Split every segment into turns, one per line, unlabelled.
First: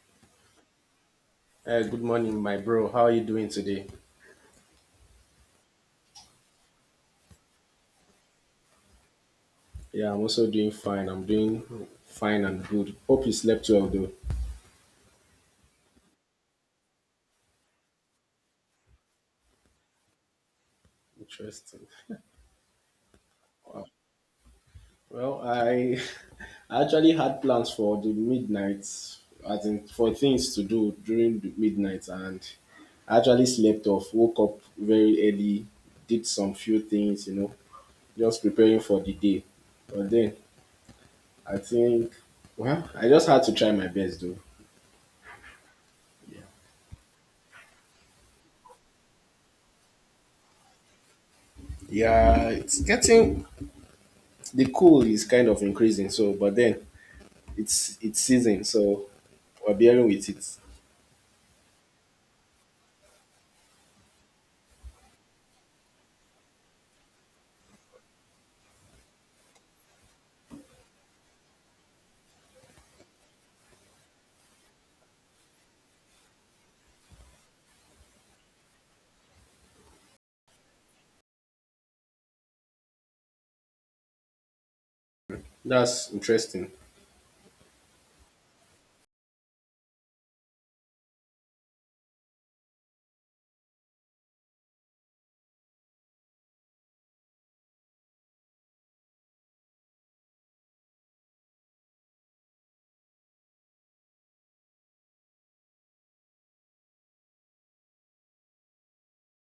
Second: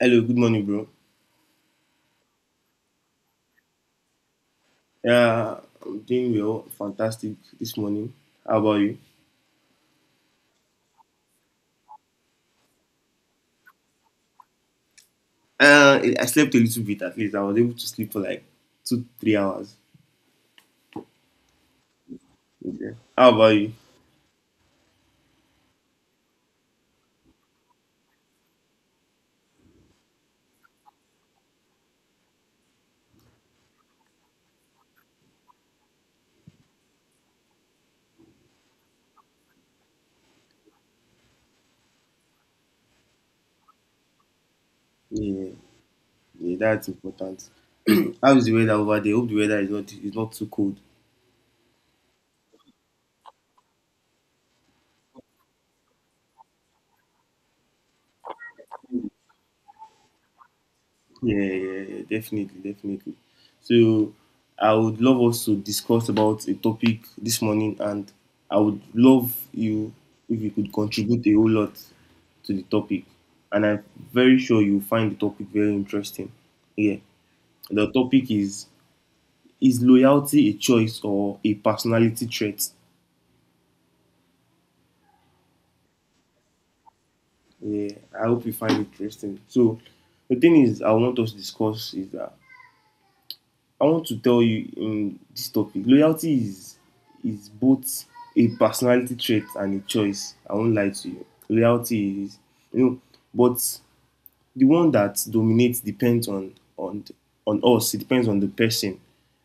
Hello, good morning, bro.
Hey, good morning, my bro. How are you doing today?
Yeah, I'm doing well, fantastic this morning. How about you?
Yeah, I'm also doing fine. I'm doing fine and good. Hope you slept well, though.
I slept a little bit at least. I was able to sleep for like 2, 3 hours.
Interesting.
Okay. How about you?
Wow. Well, I I actually had plans for the midnight, I think for things to do during the midnight, and I actually slept off. Woke up very early, did some few things, just preparing for the day. But then I think, well, I just had to try my best, though.
Yeah,
Yeah.
yeah, that's important. How is the weather over there? Hope the weather is not too cold.
Yeah, it's getting the cool is kind of increasing. So, but then it's season, so we're dealing with it.
Yeah, yeah, yeah, definitely, definitely. So I would love us to discuss about a topic this morning, and I would love you if you could contribute a whole lot to the topic. And I'm very sure you'll find the topic very interesting. Yeah, the topic is: Is loyalty a choice or a personality trait?
That's interesting.
Yeah, I hope you find it interesting. So the thing is, I want us to discuss is that I want to tell you in this topic, loyalty is both a personality trait and a choice. I won't lie to you. Loyalty is, you know, but the one that dominates depends on us. It depends on the person.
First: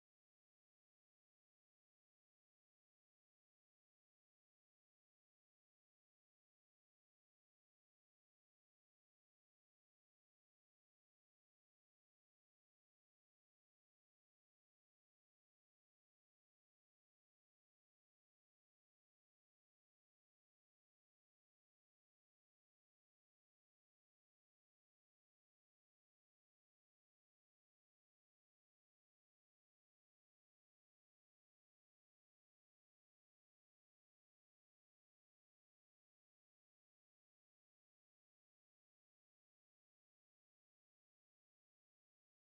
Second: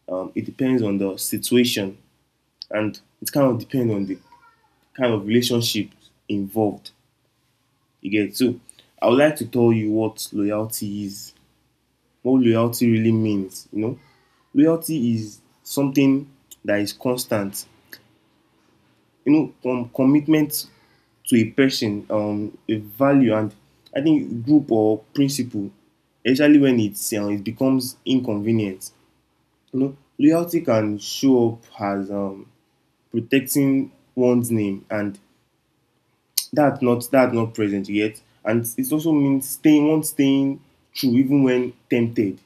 It depends on the situation, and it kind of depends on the kind of relationship involved. You get so. I would like to tell you what loyalty really means, you know. Loyalty is something that is constant, you know, from commitment to a person, a value, and I think group or principle, especially when it becomes inconvenient. You know, loyalty can show up as protecting one's name, and that's not present yet. And it also means one staying true even when tempted.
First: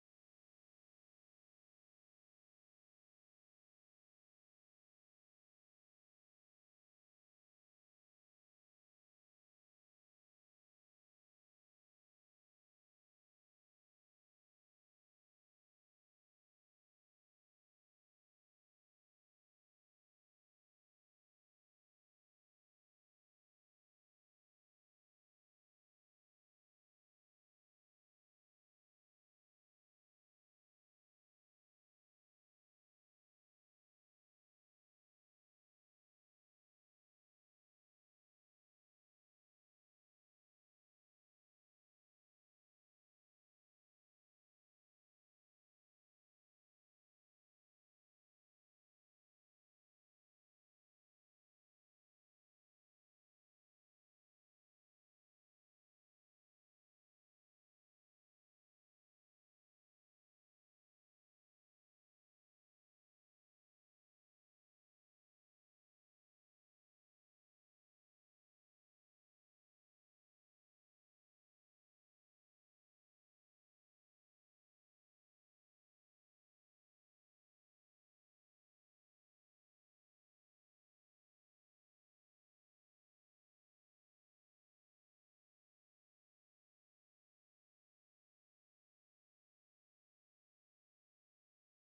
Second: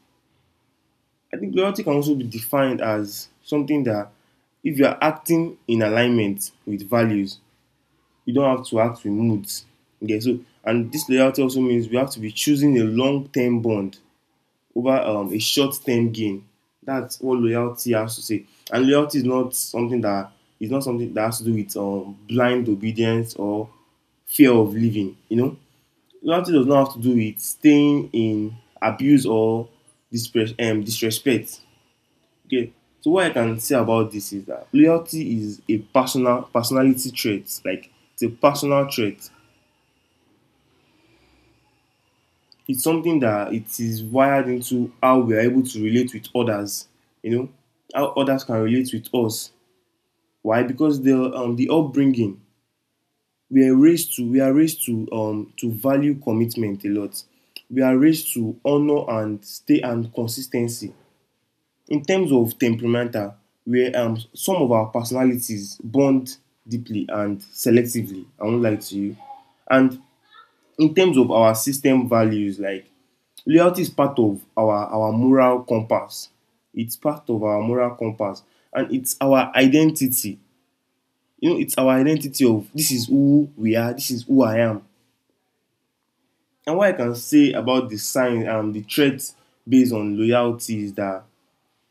I think loyalty can also be defined as something that if you are acting in alignment with values, you don't have to act with moods. Okay, so and this loyalty also means we have to be choosing a long-term bond over a short-term gain. That's what loyalty has to say. And loyalty is not something that has to do with blind obedience or fear of living. You know, loyalty does not have to do with staying in abuse or disrespect. Okay. So what I can say about this is that loyalty is a personality trait. Like it's a personal trait. It's something that it is wired into how we are able to relate with others. You know how others can relate with us. Why? Because the upbringing we are raised to we are raised to value commitment a lot. We are raised to honor and stay and consistency. In terms of temperamental, where some of our personalities bond deeply and selectively. I won't lie to you. And in terms of our system values, like loyalty is part of our moral compass. It's part of our moral compass, and it's our identity. You know, it's our identity of this is who we are. This is who I am. And what I can say about the sign and the traits based on loyalty is that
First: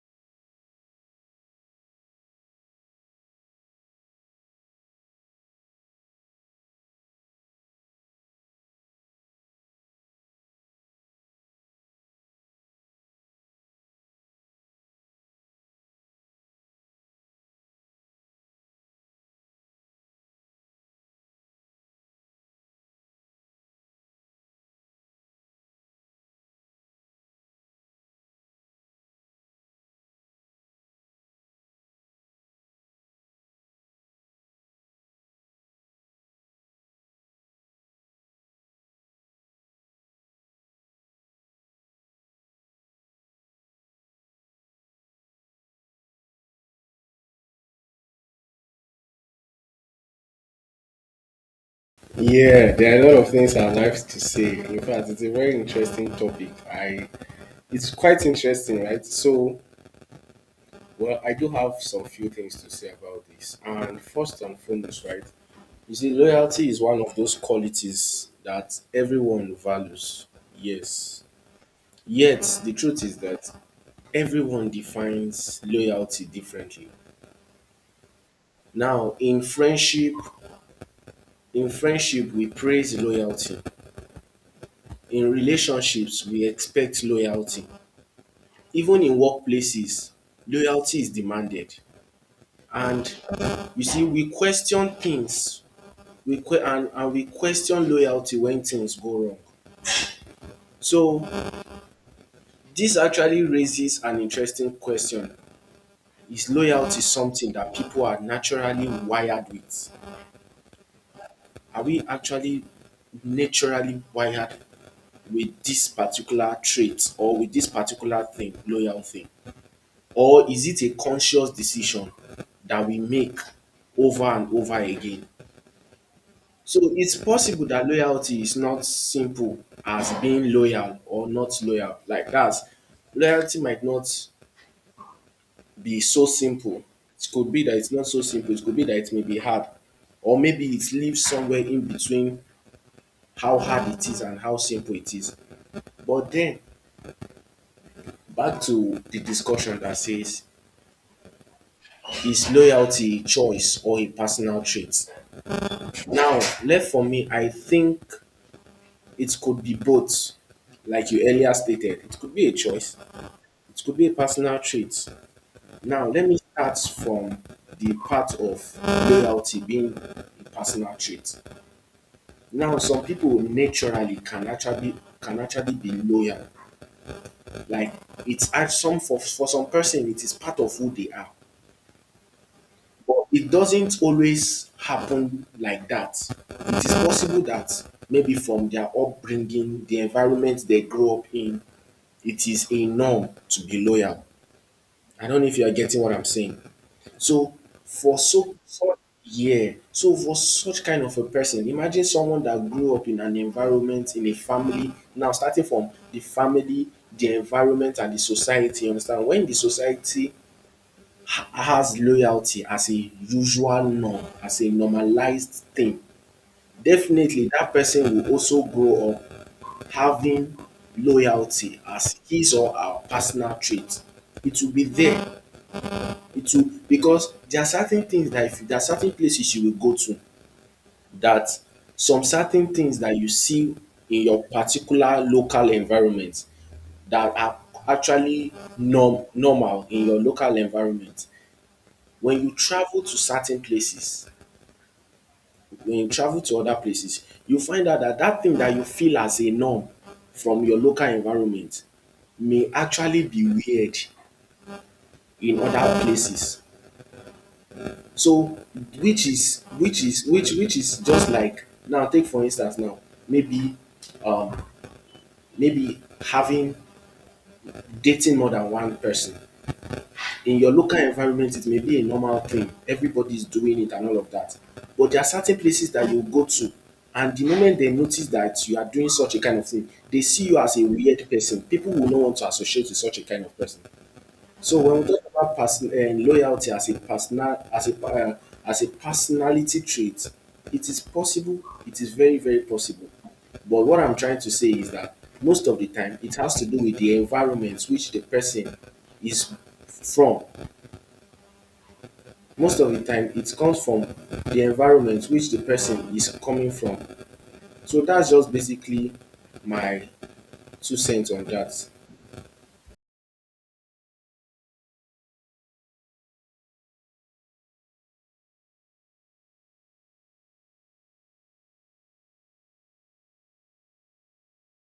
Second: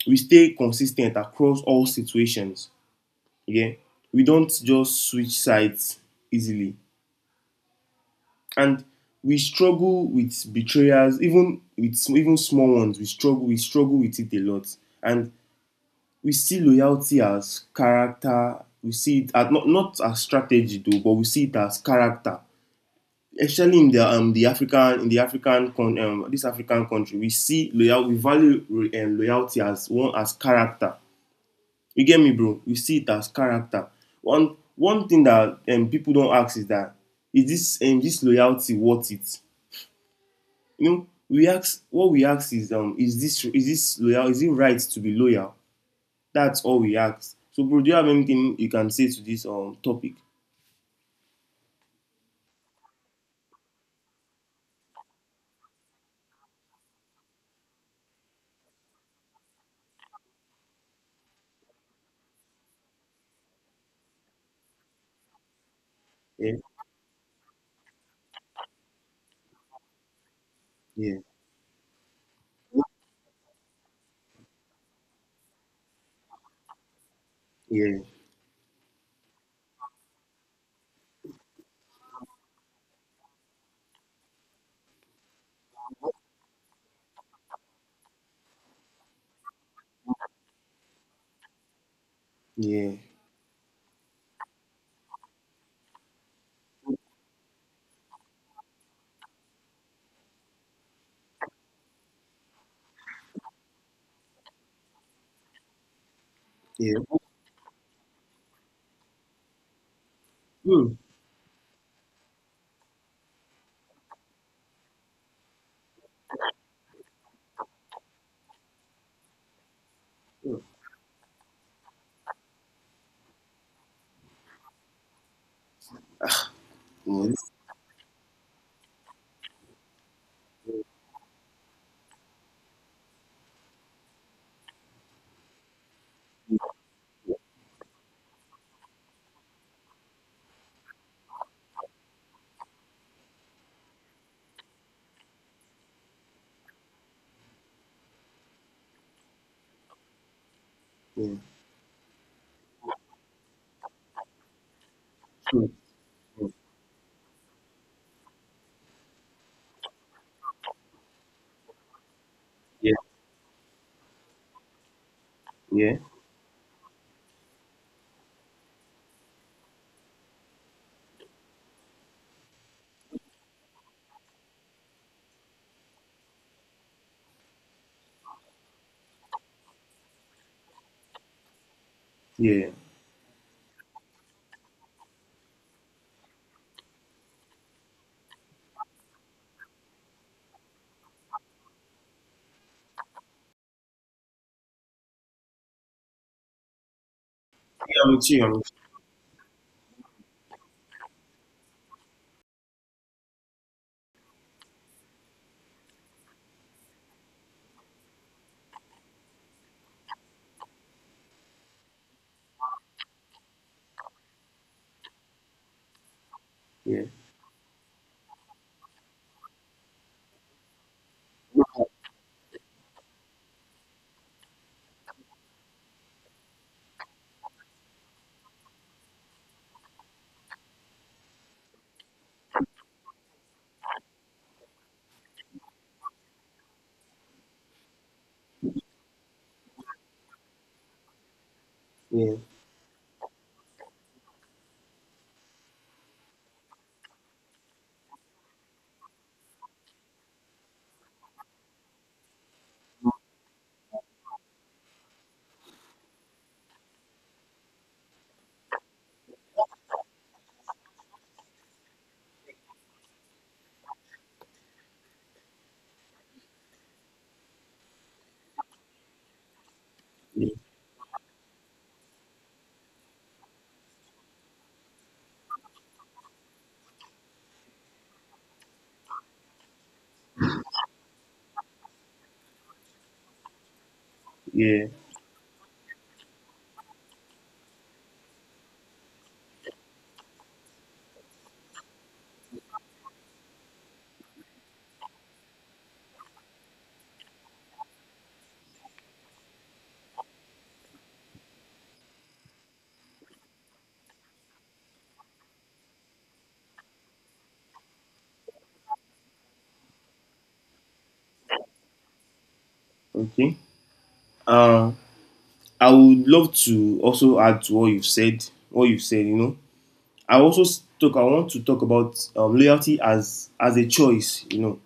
we stay consistent across all situations. Yeah, we don't just switch sides easily, and we struggle with betrayals, even with even small ones, we struggle with it a lot. And we see loyalty as character, we see it as not as strategy though, but we see it as character, especially in the african in the african con this African country. We see loyal we value loyalty as character. You get me, bro? You see it as character. One thing that people don't ask is that is this loyalty worth it? You know, we ask what we ask is this loyal is it right to be loyal? That's all we ask. So, bro, do you have anything you can say to this topic?
Yeah, there are a lot of things I'd like to say. In fact, it's a very interesting topic. I it's quite interesting, right? So, well, I do have some few things to say about this. And first and foremost, right? You see,
Yeah,
loyalty is one of those qualities that everyone values.
yeah,
Yes. Yet, the truth is that everyone defines loyalty differently.
yeah,
Now in friendship we praise loyalty, in relationships we expect loyalty, even in workplaces, loyalty is demanded.
yeah,
And you see we question things, we que- and we question loyalty when things go wrong. So this actually raises an interesting question. Is
yeah.
loyalty something that people are naturally wired with?
Mm,
Are we actually naturally wired with this particular trait or with this particular thing, loyal thing? Or
mm,
is it a conscious decision that we make over and over again? So it's
yeah,
possible that loyalty is not simple as being loyal or not loyal. Like that, loyalty might not be so simple. It could be that it's not so simple. It could be that it may be hard. Or maybe it lives somewhere in between how hard it is and how simple it is. But then, back to the discussion that says
yeah,
is loyalty a choice or a personal trait?
mm,
Now,
mm,
left for me, I think it could be both. Like you earlier stated, it could be a
yeah,
choice, it could be a personal trait.
yeah,
Now, let me start from the part of loyalty being a personal trait. Now, some people naturally can actually be loyal. Like it's act- some for some person, it is part of who they are.
yeah. Yeah,
But it doesn't always happen like that. It is possible that maybe from their upbringing, the environment they grow up in, it is a norm to be loyal. I don't know if you are getting what I'm saying. So
I'm
for
with you. I'm
so
with
so yeah, so for such kind of a person, imagine someone that grew up in an environment, in a family, now starting from the family, the environment and the society, you understand? When the society ha- has loyalty as a usual norm, as a normalized thing,
you.
definitely that person will also grow up having loyalty as his or her personal trait. It will be there. It will because there are certain things that if there are certain places you will go to that some certain things that you see in your particular local environment that are actually norm normal in your local environment.
Yeah, yeah,
When you travel to certain places when you travel to other places, you find out that that thing that you feel as a norm from your local environment may actually be weird in other places. So which is just like now take for instance now maybe um maybe having dating more than one person
yeah,
in your local environment. It may be a normal thing, everybody's doing it and all of that, but there are certain places that you go to, and the moment they notice that you are doing such a kind of thing, they see you as a weird person. People will not want to associate with such a kind of person. So
yeah.
when we talk about person loyalty as a personal as a personality trait, it is possible, it is very very possible. But what I'm trying to say is that most of the time it has to do with the environment which the person is from. Most of the time it comes from the environment which the person is coming from. So that's just basically my two cents on that.
Okay. Um. I would love to also add to what you've said. What you've said, I also talk. I want to talk about loyalty as a choice. You know,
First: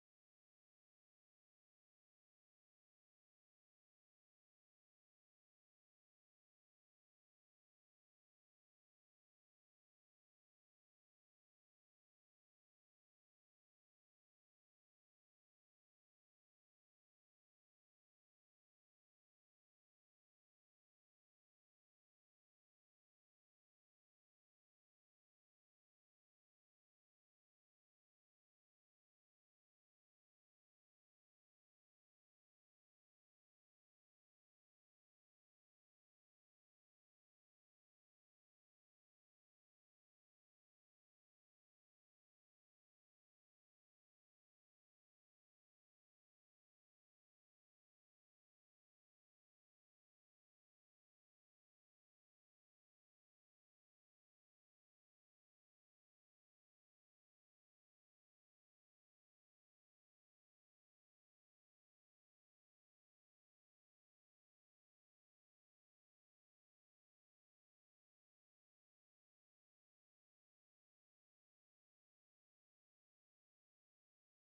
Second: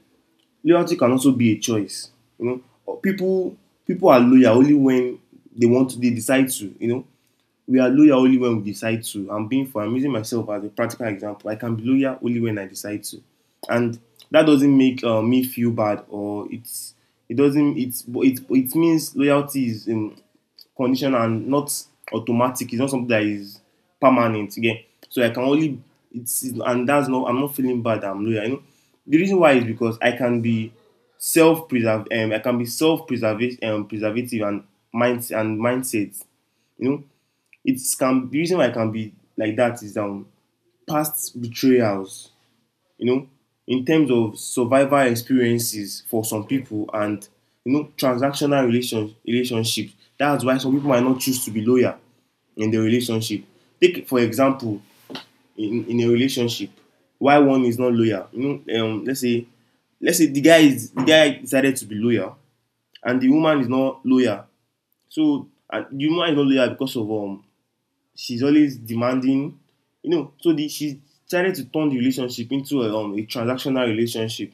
loyalty can also be a choice. You know, people are loyal only when they want to. They decide to. You know, we are loyal only when we decide to. I'm being for I'm using myself as a practical example. I can be loyal only when I decide to, and that doesn't make me feel bad, or it's it doesn't it's it it means loyalty is conditional and not automatic. It's not something that is permanent again. So I can only it's and that's not I'm not feeling bad. I'm loyal. You know, the reason why is because I can be self preserve I can be self preservation preservative and mindset. You know it can the reason why it can be like that is past betrayals, you know, in terms of survival experiences for some people and transactional relationships. That's why some people might not choose to be loyal in the relationship. Take for example, in a relationship, why one is not loyal. You know, let's say the guy decided to be loyal, and the woman is not loyal. So and the woman is not loyal because of she's always demanding. You know, so the she decided to turn the relationship into a transactional relationship,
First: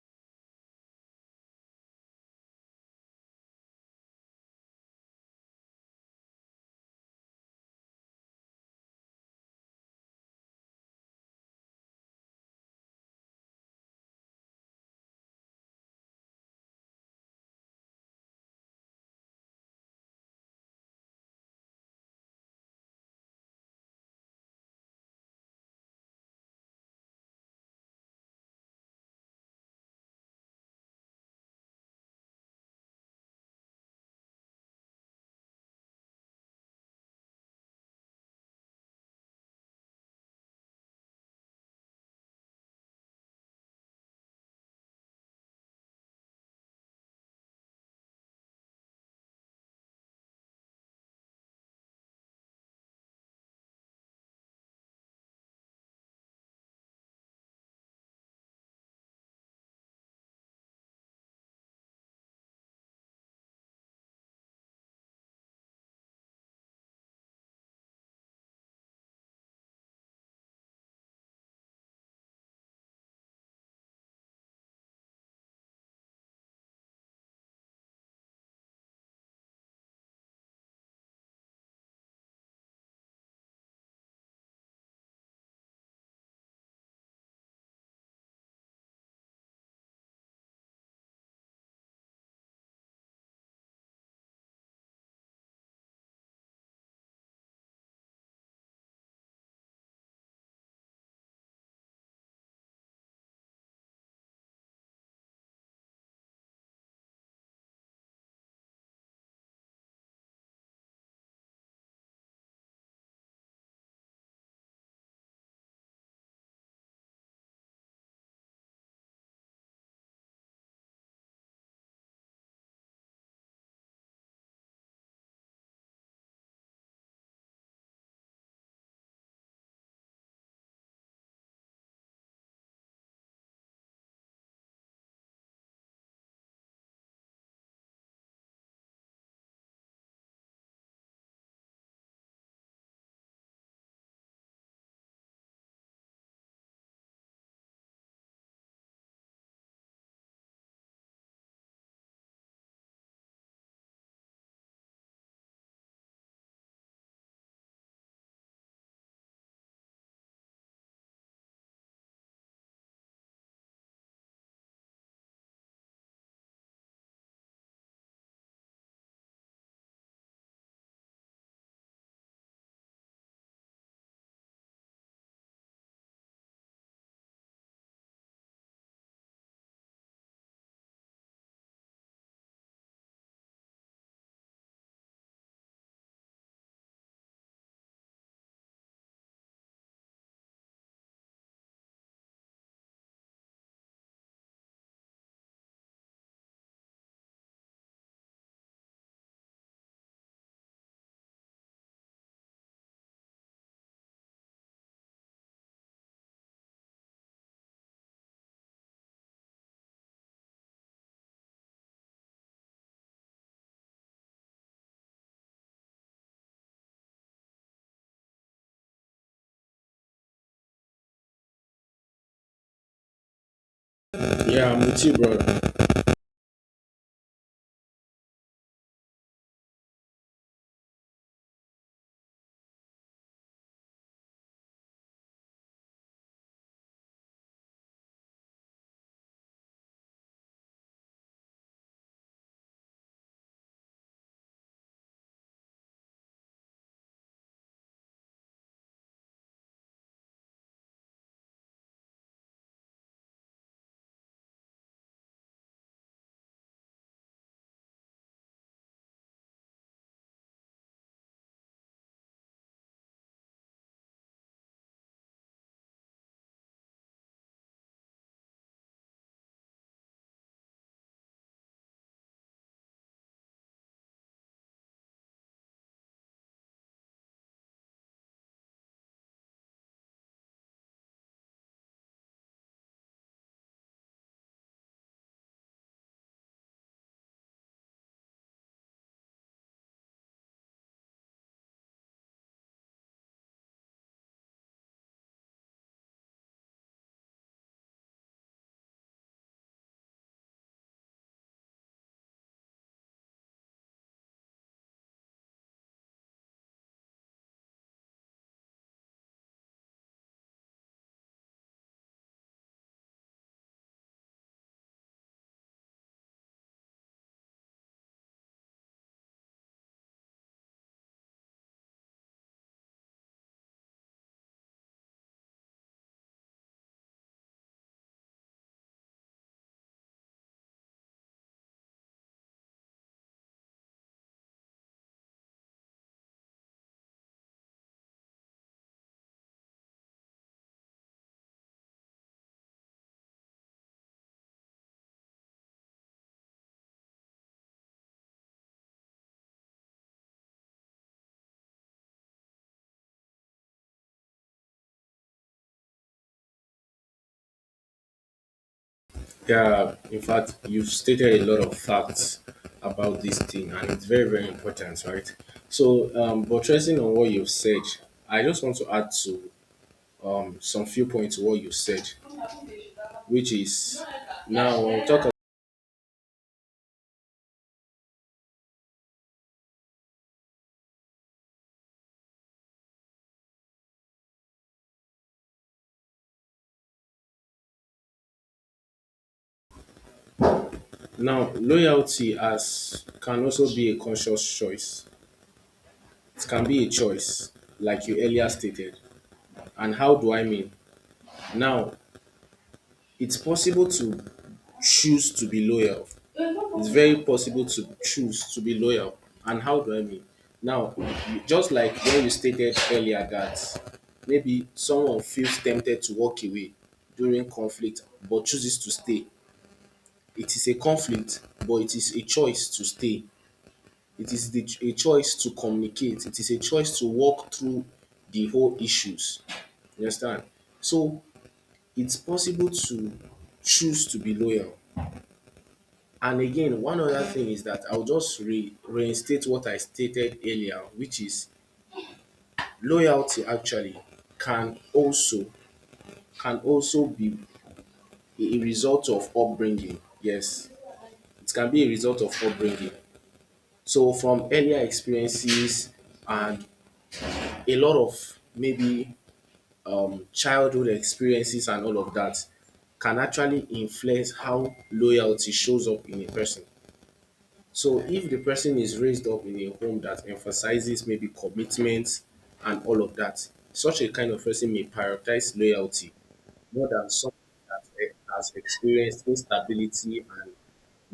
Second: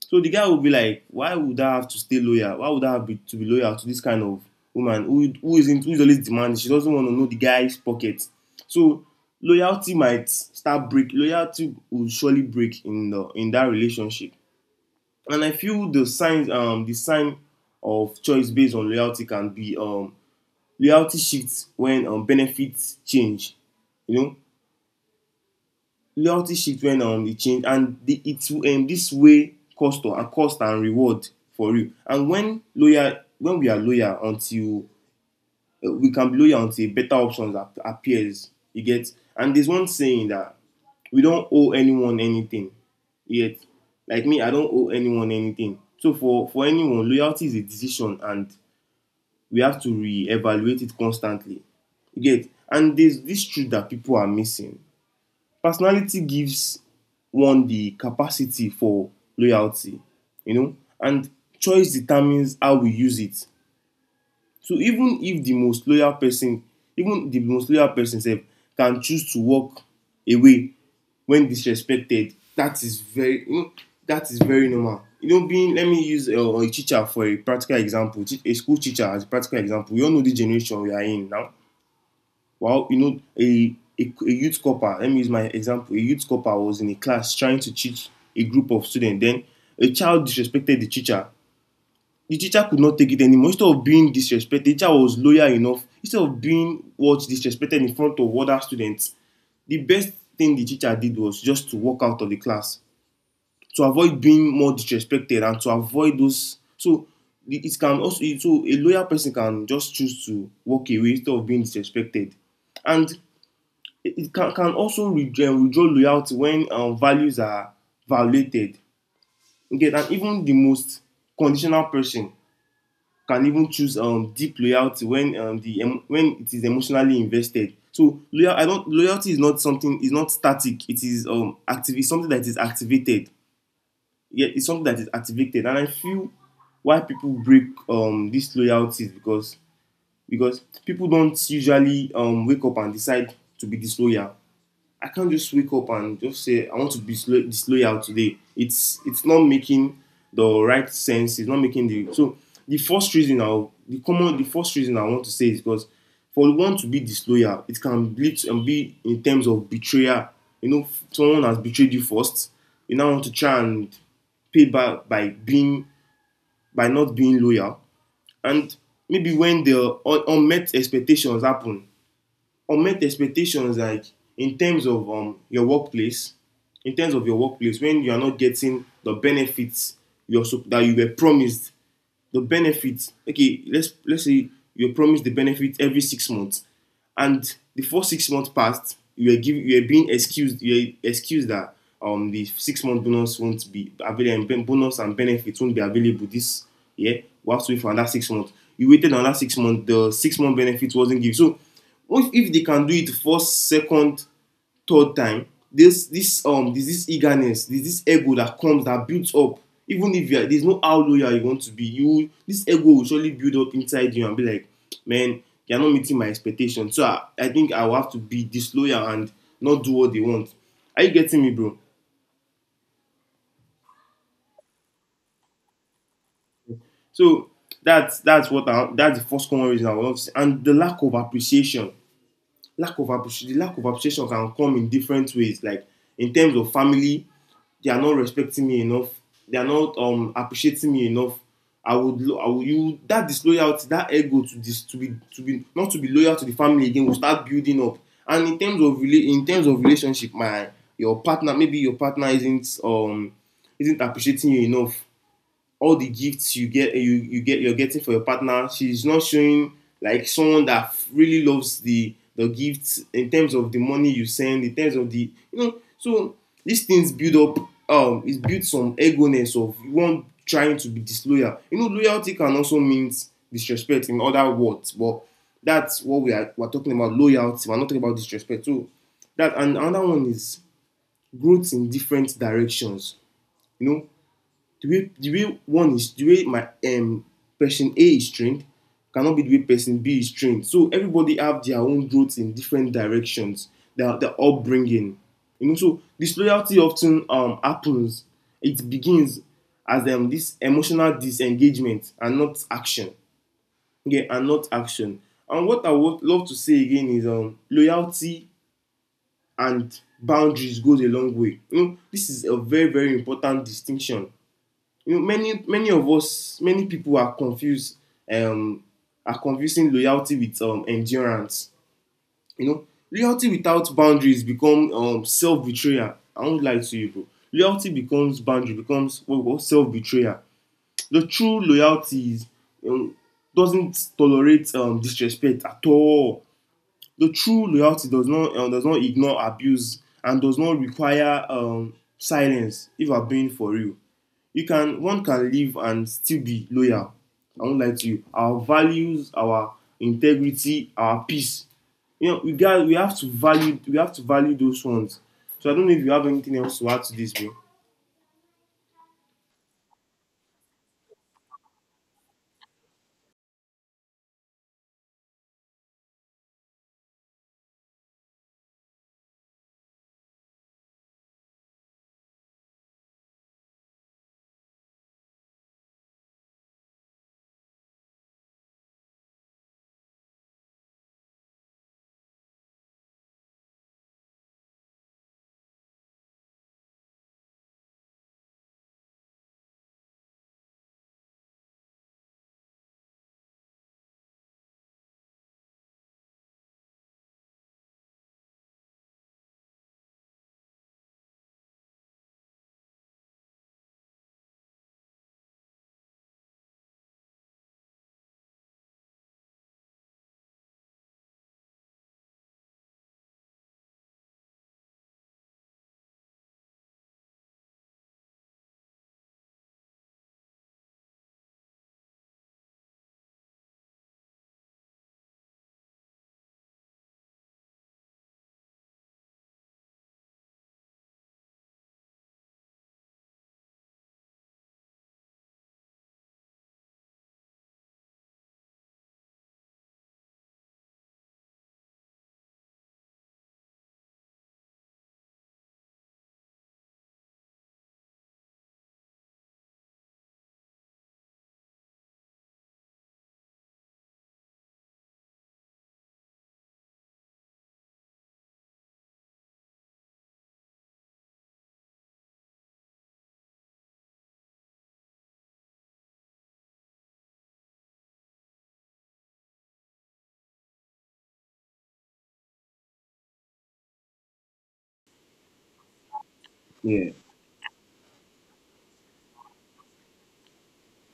so the guy would be like, why would I have to stay loyal, why would I to be loyal to this kind of woman, who isn't, who is always demanding, she doesn't want to know the guy's pocket. So loyalty will surely break in the in that relationship. And I feel the signs, the sign of choice based on loyalty can be loyalty shifts when benefits change. You know, loyalty shifts when it change, and it will, this way cost or, and cost and reward for you. And when we can be loyal until better options appears. You get, and there's one saying that we don't owe anyone anything yet. Like me, I don't owe anyone anything. So for anyone, loyalty is a decision, and we have to re-evaluate it constantly. You get? And there's this truth that people are missing. Personality gives one the capacity for loyalty, you know, and choice determines how we use it. So even if the most loyal person even the most loyal person sef can choose to walk away when disrespected. That is very, you know, that is very normal. You know, being let me use a teacher for a practical example. A school teacher as a practical example. We all know the generation we are in now. Well, you know, a youth copper, let me use my example, a youth copper was in a class trying to teach a group of students. Then a child disrespected the teacher. The teacher could not take it anymore. Instead of being disrespected, the teacher was loyal enough. Instead of being what disrespected in front of other students, the best thing the teacher did was just to walk out of the class to avoid being more disrespected and to avoid those. So it can also so a loyal person can just choose to walk away instead of being disrespected. And it can also withdraw loyalty when values are violated. Okay, and even the most conditional person can even choose deep loyalty when when it is emotionally invested. So loyal, I don't loyalty is not something is not static. It is active. It's something that is activated. Yeah, it's something that is activated, and I feel why people break these loyalties because people don't usually wake up and decide to be disloyal. I can't just wake up and just say I want to be disloyal today. It's not making the right sense. It's not making the So, the first reason I want to say is because for one to be disloyal, it can lead to, be in terms of betrayal. You know, someone has betrayed you first. You now want to try and pay back by being by not being loyal. And maybe when the unmet expectations happen, unmet expectations like in terms of um, your workplace in terms of your workplace, when you are not getting the benefits you're that you were promised the benefits. Okay, let's say you're promised the benefit every 6 months, and the first 6 months passed, you are being excused. You are excused that the 6-month bonus won't be available, and bonus and benefits won't be available this year. We have to wait for another 6 months. You waited another 6 months. The 6-month benefit wasn't given. So if they can do it first, second, third time. This There's this eagerness, there's this ego that comes, that builds up. Even if you are, there's no how loyal you want to be, you, this ego will surely build up inside you and be like, man, you are not meeting my expectation. So I think I will have to be disloyal and not do what they want. Are you getting me, bro?
Yeah, I'm with you, brother.
So that's what I that's the first common reason I would love to say. And the lack of appreciation, can come in different ways, like in terms of family, they are not respecting me enough, they are not appreciating me enough. I would you that disloyalty, that ego, to this, to be not to be loyal to the family again will start building up. And in terms of relationship, my your partner, maybe your partner isn't appreciating you enough. All the gifts you get, you're getting for your partner, she's not showing like someone that really loves the gifts, in terms of the money you send, in terms of the, so these things build up, it builds some eggoness of one trying to be disloyal. Loyalty can also mean disrespect, in other words. But that's what we're talking about loyalty, we're not talking about disrespect. So that. And another one is growth in different directions. you know the way, the way one is the way my um, person A is trained cannot be the way person B is trained. So everybody have their own growth in different directions, their upbringing. You know, so disloyalty often happens. It begins as this emotional disengagement, and not action. Okay, and not action. And what I would love to say again is loyalty and boundaries goes a long way. You know, this is a very, very important distinction. Many many of us many people are confused, um are confusing loyalty with endurance. Loyalty without boundaries become self betrayal. I won't lie to you, bro. Loyalty becomes boundary becomes what we call self betrayal. The true loyalty is um, doesn't tolerate disrespect at all. The true loyalty does not ignore abuse, and does not require silence, if I'm being for real. You can one can live and still be loyal. I won't lie to you. Our values, our integrity, our peace. You know, we have to value those ones. So I don't know if you have anything else to add to this, bro.
Yeah, in fact, you've stated a lot of facts about this thing, and it's very, very important, right? So, buttressing on what you've said, I just want to add to some few points to what you said, which is now when we talk now loyalty as can also be a conscious choice. It can be a choice, like you earlier stated. And how do I mean? Now, it's possible to choose to be loyal. It's very possible to choose to be loyal. And how do I mean? Now, you- just like when you stated earlier that maybe someone feels tempted to walk away during conflict but chooses to stay. It is a conflict, but it is a choice to stay. It is the, a choice to communicate. It is a choice to walk through the whole issues. You understand? So it's possible to choose to be loyal. And again, one other thing is that I'll just re- reinstate what I stated earlier, which is loyalty actually can also can also be a result of upbringing. Yes, it can be a result of upbringing. So from earlier experiences and a lot of maybe childhood experiences and all of that can actually influence how loyalty shows up in a person. So if the person is raised up in a home that emphasizes maybe commitment and all of that, such a kind of person may prioritize loyalty more than
Yeah,
someone that has experienced instability and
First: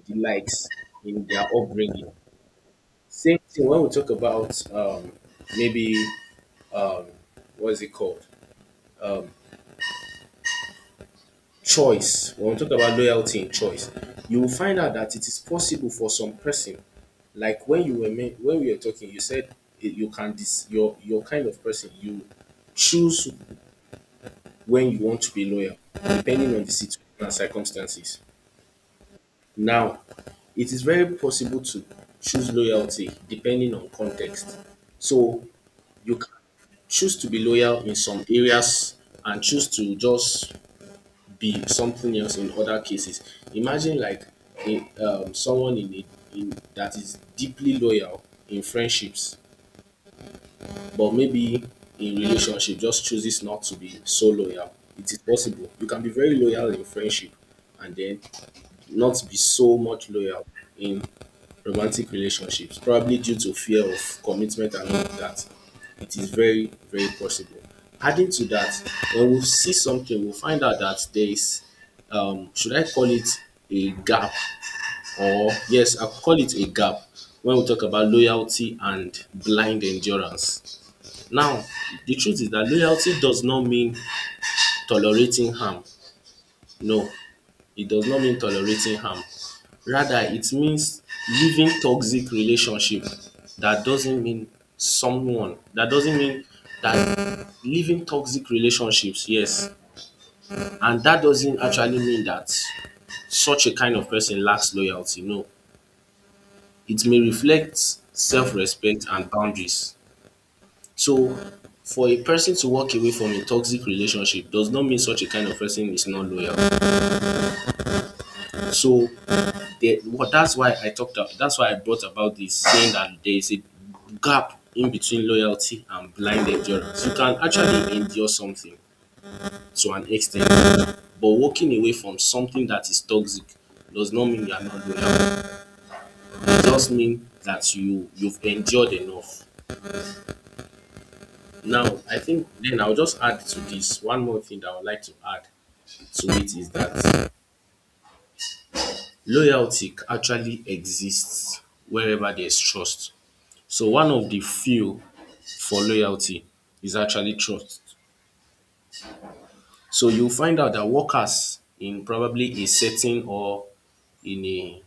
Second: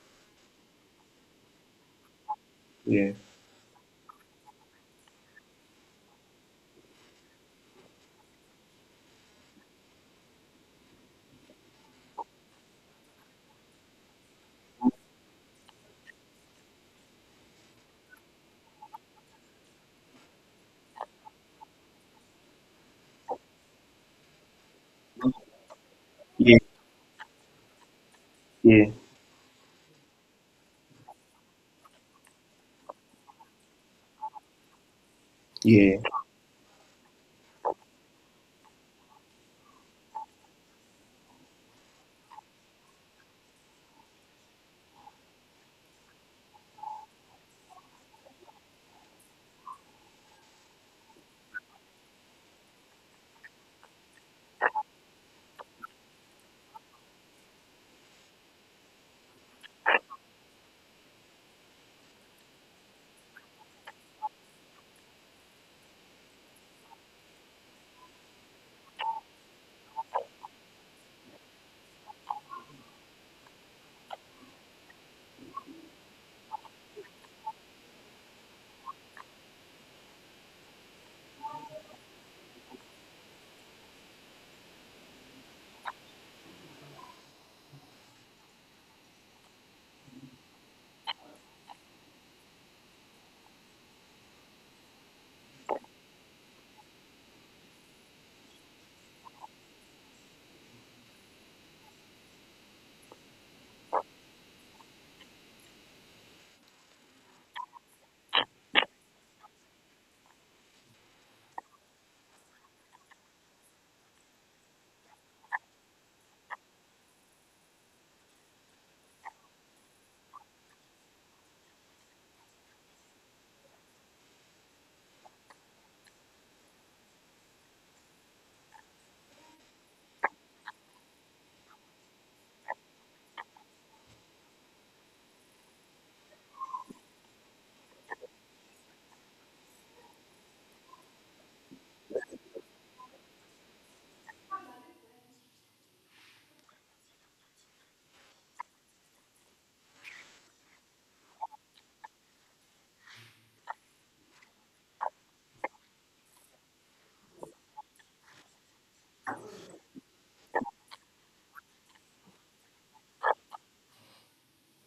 the likes in their upbringing.
yeah,
Same thing when we talk about maybe what is it called? Choice when we talk about loyalty in choice, you will find out that it is possible for some person like when you were men- when we were talking you said you can dis- your kind of person you choose when you want to be loyal depending
yeah,
on the situation and circumstances.
yeah,
Now it is very possible to choose loyalty depending on context. So
yeah.
you can choose to be loyal in some areas and choose to just be something else in other cases. Imagine like a, someone in, a, in that is deeply loyal in friendships, but maybe in relationship just chooses not to be so loyal. It is possible. You can be very loyal in friendship and then not be so much loyal in romantic relationships, probably due to fear of commitment and all of that. It is very, very possible. Adding to that, when we see something, we'll find out that there is, should I call it a gap? Or, yes, I'll call it a gap when we talk about loyalty and blind endurance. Now, the truth is that loyalty does not mean tolerating harm. No, it does not mean tolerating harm. Rather, it means leaving toxic relationship that doesn't mean someone, that doesn't mean that leaving toxic relationships, yes. And that doesn't actually mean that such a kind of person lacks loyalty. No, it may reflect self respect and boundaries. So, for a person to walk away from a toxic relationship does not mean such a kind of person is not loyal. So, they, what that's why I talked. That's why I brought about this saying that there is a gap in between loyalty and blind endurance. You can actually endure something to an extent, but walking away from something that is toxic does not mean you are not loyal. It just means that you've endured enough. Now, I think then I'll just add to this one more thing that I would like to add to it is that loyalty actually exists wherever there's trust. So one of the few for loyalty is actually trust. So you'll find out that workers in probably a setting or in a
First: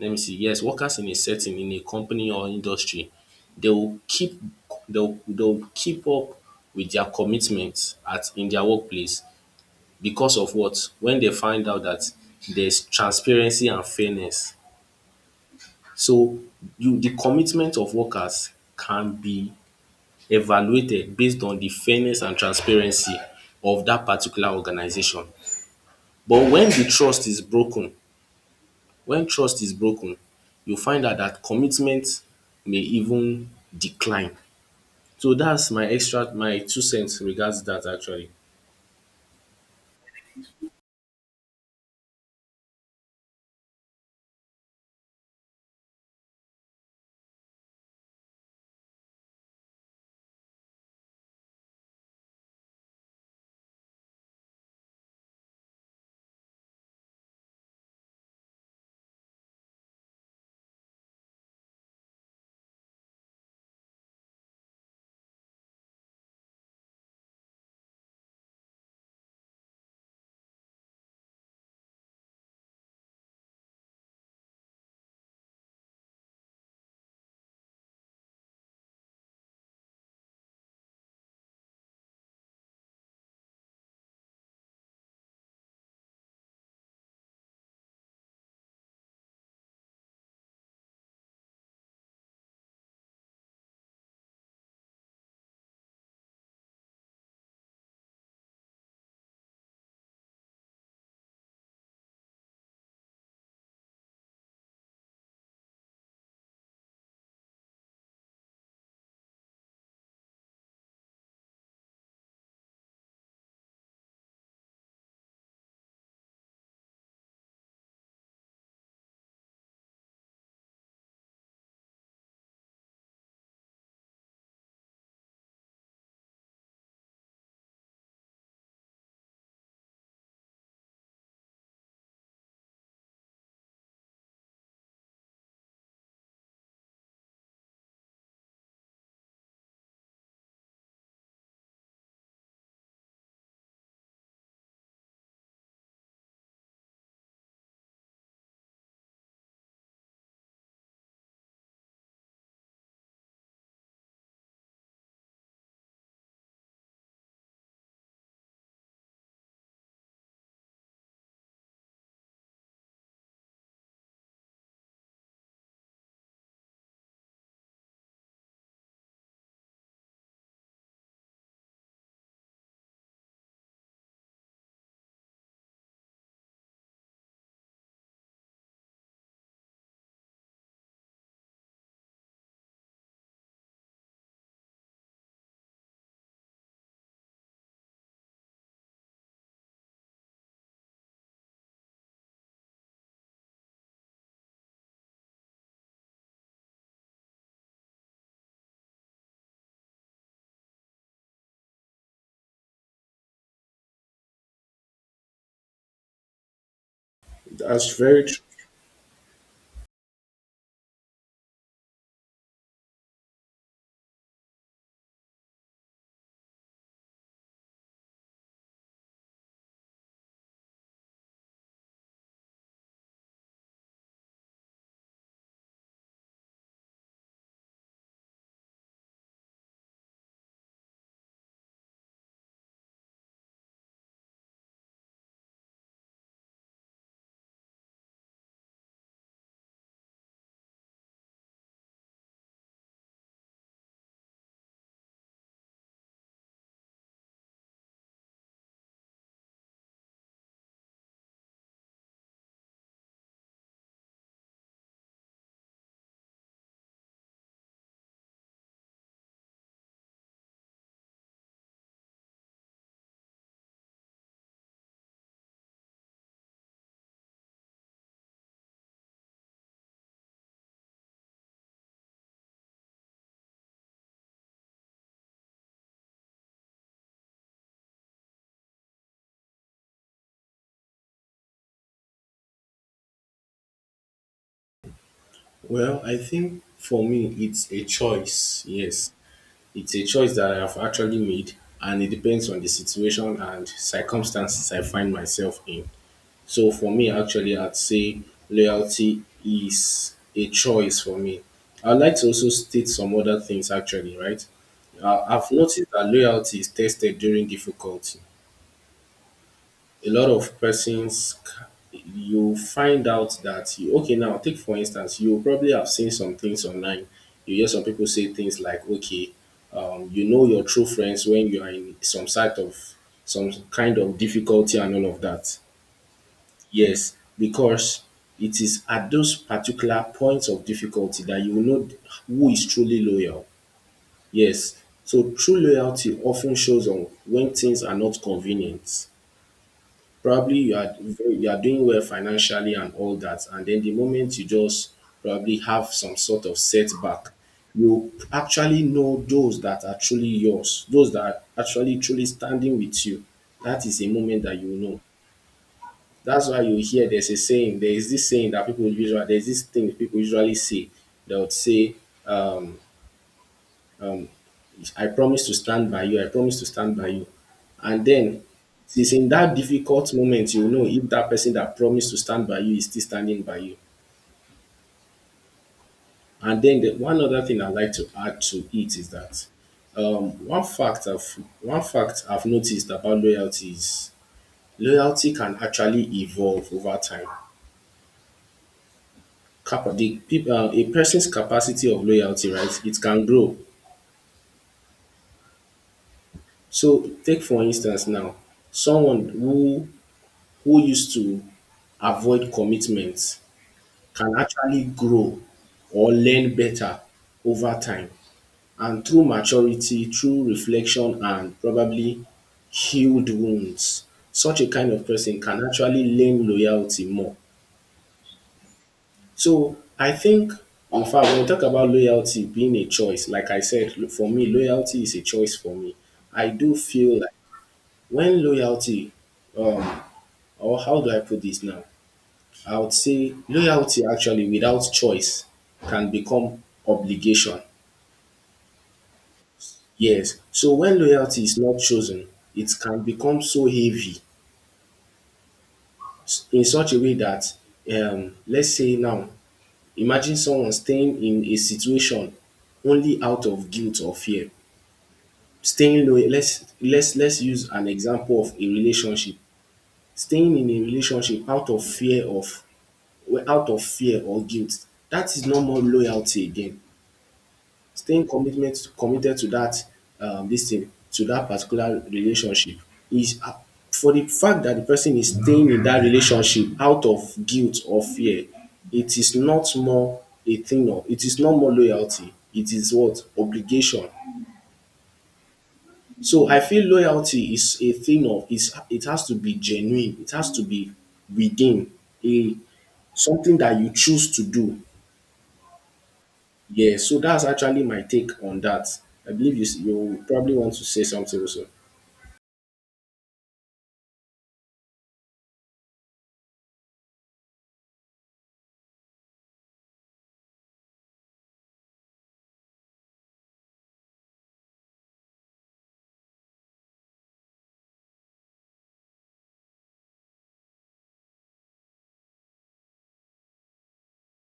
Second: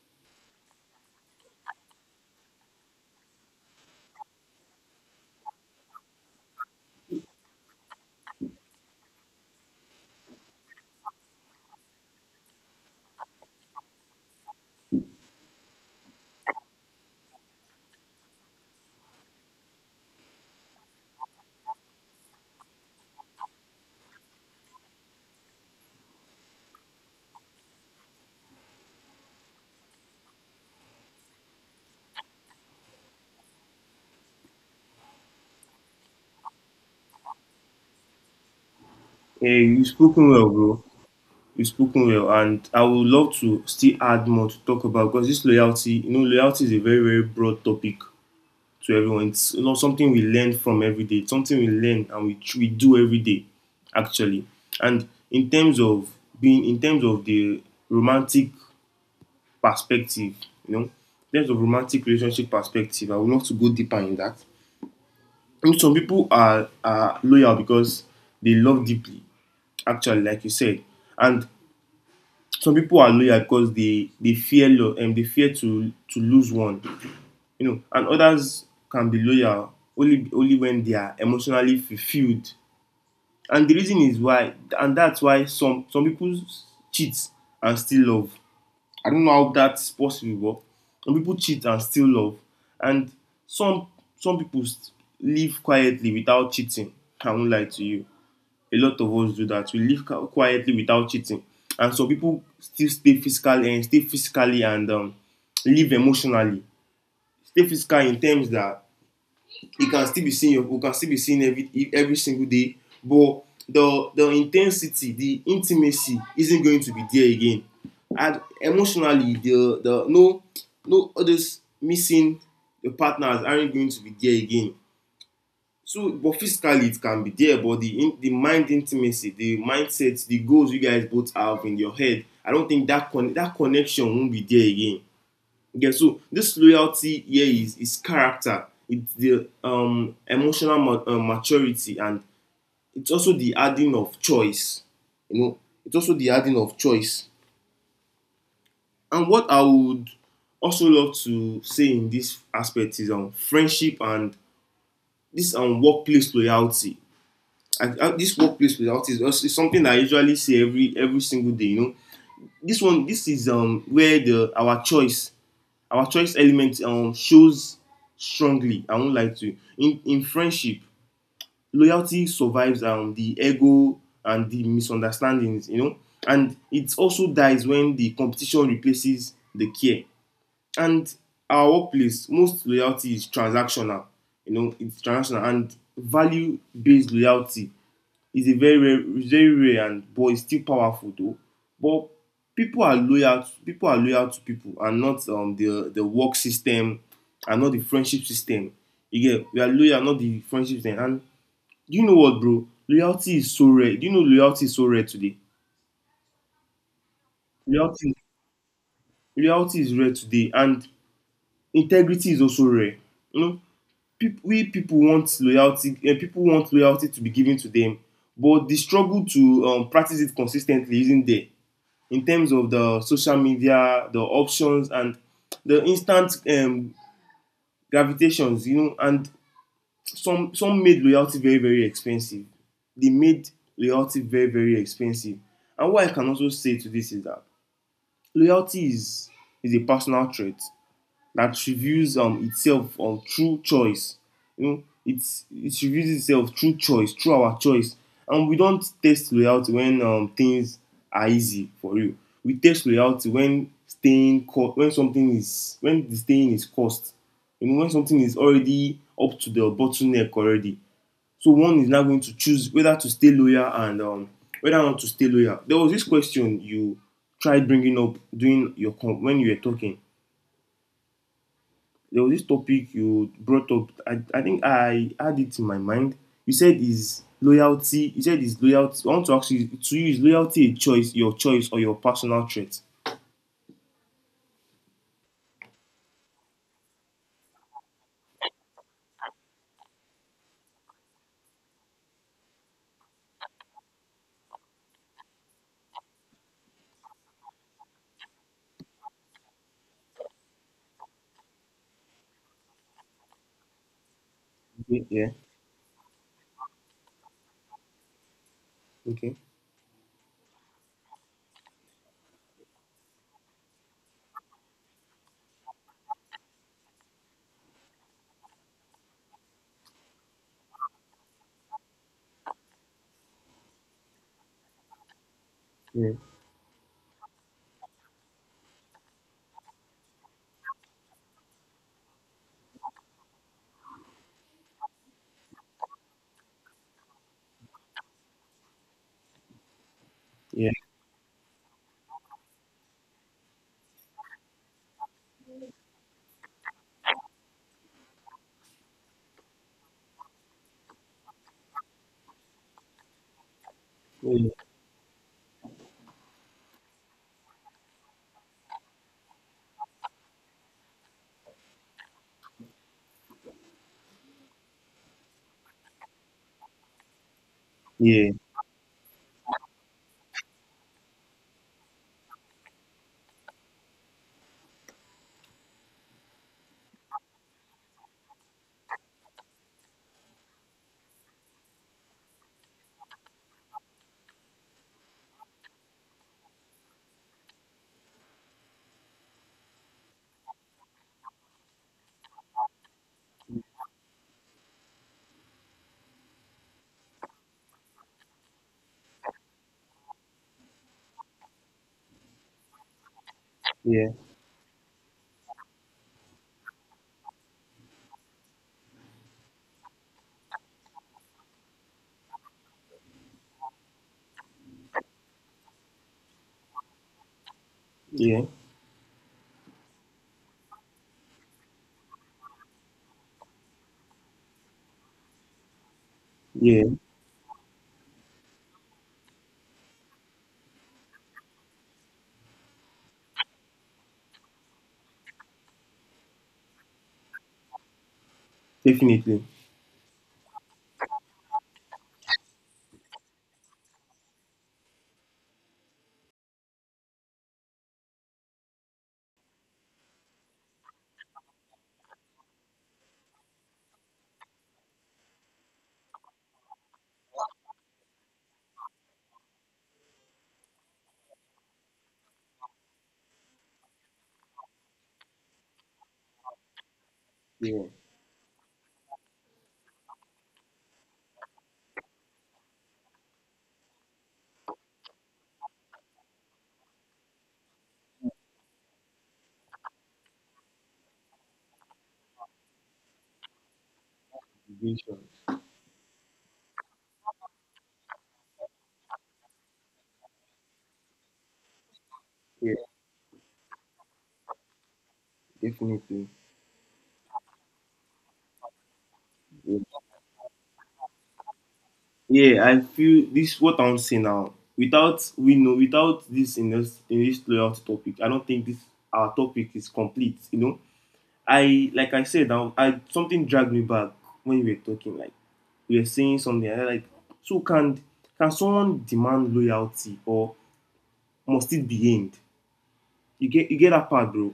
let me see, yes, workers in a setting in a company or industry, they will keep they'll keep up with their commitments at in their workplace because of what? When they find out that there's transparency and fairness. So you the commitment of workers can be evaluated based on the fairness and transparency of that particular organization. But when trust is broken, you find out that commitment may even decline. So that's my extra my two cents regards that actually.
Yeah, you spoken well, bro. You spoken well, and I would love to still add more to talk about, because this loyalty, loyalty is a very, very broad topic to everyone. It's something we learn from every day. It's something we learn, and we do every day, actually. And in terms of the romantic perspective, you know, in terms of romantic relationship perspective, I would love to go deeper in that. I some people are loyal because they love deeply, actually, like you said. And some people are loyal because they fear lo- and they fear to lose one, and others can be loyal only when they are emotionally fulfilled. And the reason is why, and that's why some people cheat and still love. I don't know how that's possible, but some people cheat and still love, and some some people live quietly without cheating. I won't lie to you. A lot of us do that. We live quietly without cheating, and some people still stay physically, and live emotionally. Stay physical in terms that it can still be seen we can still be seen every single day. But the intimacy isn't going to be there again. And emotionally, the no no others missing the partners aren't going to be there again. So but physically it can be there, but the mind intimacy, the mindset, the goals you guys both have in your head, I don't think that con that connection won't be there again. Yeah, so this loyalty here is character, it's the emotional maturity, and it's also the adding of choice. You know, it's also the adding of choice. And what I would also love to say in this aspect is friendship and this workplace loyalty. And this workplace loyalty is, also, is something that I usually see every single day. You know, this is where the our choice element shows strongly. I won't lie to you. In friendship, loyalty survives the ego and the misunderstandings, and it also dies when the competition replaces the care. And our workplace, most loyalty is transactional, it's transactional, and value based loyalty, he's a very rare, and but it's still powerful though. But people are loyal. People are loyal to people, and not the work system, and not the friendship system. You get, we are loyal, not the friendship system. And do you know what, bro? Loyalty is so rare. Do you know loyalty is so rare today?
That's
Loyalty,
very true.
loyalty is rare today, and integrity is also rare. You know, people want loyalty. People want loyalty to be given to them, but the struggle to practice it consistently isn't there. In terms of the social media, the options, and the instant gravitations, and some made loyalty very, very expensive. They made loyalty very, very expensive. And what I can also say to this is that loyalty is a personal trait that reveals itself on through choice. You know, it reveals itself through choice, through our choice. And we don't test loyalty when things are easy for you. We test loyalty when staying co- when something is when the staying is cost. You know, when something is already up to the bottleneck already. So one is now going to choose whether to stay loyal, and whether or not to stay loyal. There was this question you tried bringing up during your when you were talking. There was this topic you brought up. I think I had it in my mind. You said is loyalty. You said is loyalty. I want to ask you, to you is loyalty a choice, your choice, or your personal trait?
Well, I think for me, it's a choice. Yes, it's a choice that I have actually made, and it depends on the situation and circumstances I find myself in. So for me, actually, I'd say loyalty is a choice for me. I'd like to also state some other things, actually, right?
Yeah, yeah.
I've noticed that loyalty is tested during difficulty.
Okay.
A lot of persons, c- you find out that, you, okay, now take for instance, you probably have seen some things online. You hear some people say things like, okay, you know your true friends when you are in some sort of, some kind of difficulty and all of that.
Yeah.
Yes, because it is at those particular points of difficulty that you will know who is truly loyal. Yes, so true loyalty often shows on when things are not convenient. Probably
Yeah.
you are very- you are doing well financially and all that, and then the moment you just probably have some sort of setback, you actually know those that are truly yours, those that are actually truly standing with you. That is a moment
Yeah.
that you will know. That's why you hear there's a saying, there is this saying that people usually, there's this thing people usually say. They would say, I promise to stand by you, I promise to stand by you. And
Yeah.
then it's in that difficult moment you know if that person that promised to stand by you is still standing by you. And then the, one other thing I'd like to add to it is that one fact I've noticed about loyalty is loyalty can actually evolve over time. Capa the peop a person's capacity of loyalty, right, it can grow. So take for instance now, someone who used to avoid commitment
Yeah.
can actually grow or learn better over time. And through maturity, through reflection and probably healed wounds, such a kind of person can actually learn loyalty more.
Yeah.
So I think in fact when we talk about loyalty being a choice, like I said, lo- for me, loyalty is a choice for me. I do
Yeah.
feel like when loyalty, um, or how do I put this now? I would say loyalty actually without choice can become obligation.
Definitely.
Yes. So when loyalty is not chosen, it can become so heavy s- in such a way that, let's say now, imagine someone staying in a situation only out of guilt or fear. Staying loyal, let's use an example of a relationship. Staying in a relationship out of fear of well, out of fear or guilt, dat is no more loyalty again.
Yeah.
Staying commitment committed to dat dis thing, to dat particular relationship is for de fact dat de person is staying in dat relationship out of guilt or fear, it is not more a thing of, it is no more loyalty, it is what? Obligation.
Vision.
So I feel loyalty is a thing of is it has to be genuine. It has to be within a
Yeah.
something that you choose to do.
Definitely.
Yeah, so that's actually my take on that. I believe you
Yeah,
s- you probably want to say something also.
yeah. I feel this, what I'm saying now. Without, we know, without this in this loyalty topic, I don't think this, our topic is complete. You know, I like I said, now, I something dragged me back when we were talking, like we were saying something like, so can someone demand loyalty, or must it be end? You get, you get that part, bro?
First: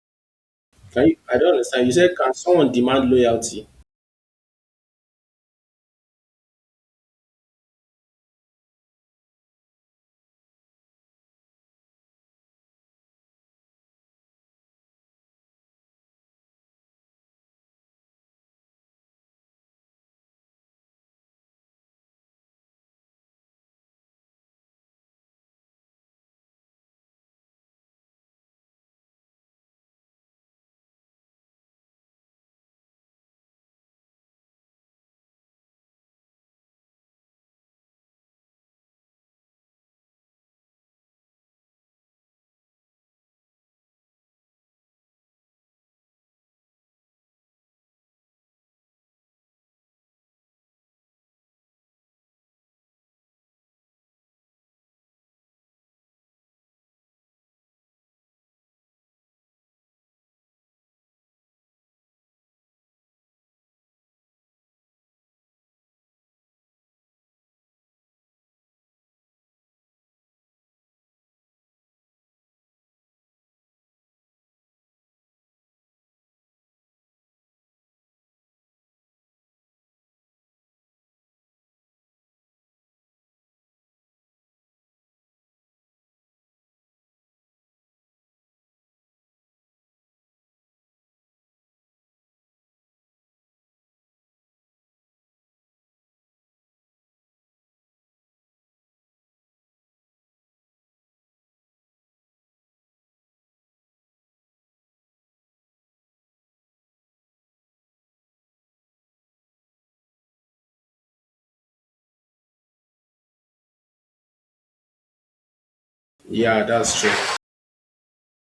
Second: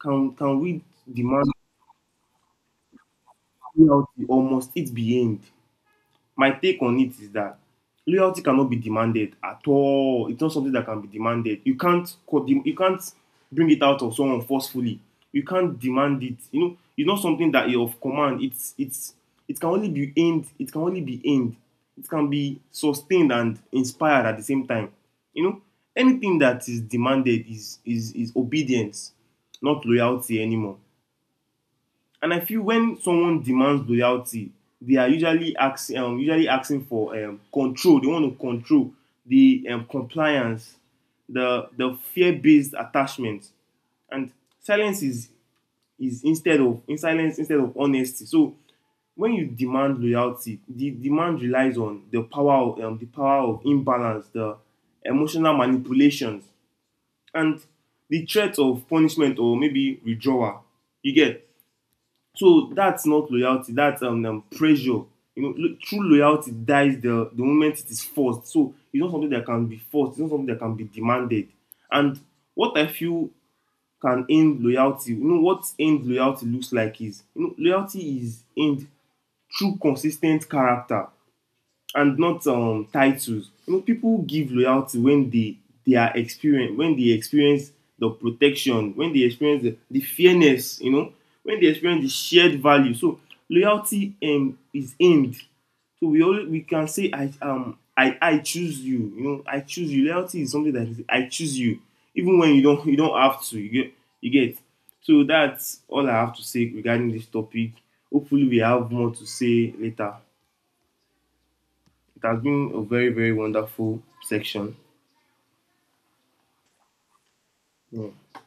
Can we
Can you, I
demand
don't understand. You said can someone demand loyalty?
loyalty, or must it be end? My take on it is that loyalty cannot be demanded at all. It's not something that can be demanded. You can't bring it out of someone forcefully. You can't demand it. You know, it's not something that you of command. It's it can only be aimed. It can only be aimed. It can be sustained and inspired at the same time. You know, anything that is demanded is obedience, not loyalty anymore. And I feel when someone demands loyalty, they are usually asking, for control, they want to control the compliance, the fear based attachment, and silence is, instead of honesty. So when you demand loyalty, the demand relies on the power of imbalance, the emotional manipulations, and the threat of punishment or maybe withdrawal, you get. So that's not loyalty. That's pressure. You know, true loyalty dies the moment it is forced. So it's not something that can be forced. It's not something that can be demanded. And what I feel can end loyalty, what end loyalty looks like is, loyalty is end through consistent character, and not titles. You know, people give loyalty when they experience the protection, when they experience the fairness, when they experience the shared value. So loyalty is aimed. So we can say I, choose you. You know, I choose you. Loyalty is something that is, I choose you, even when you don't have to. You get. So that's all I have to say regarding this topic. Hopefully, we have more to say later. It has been a very, very wonderful section.
Yeah, that's true.
Yeah.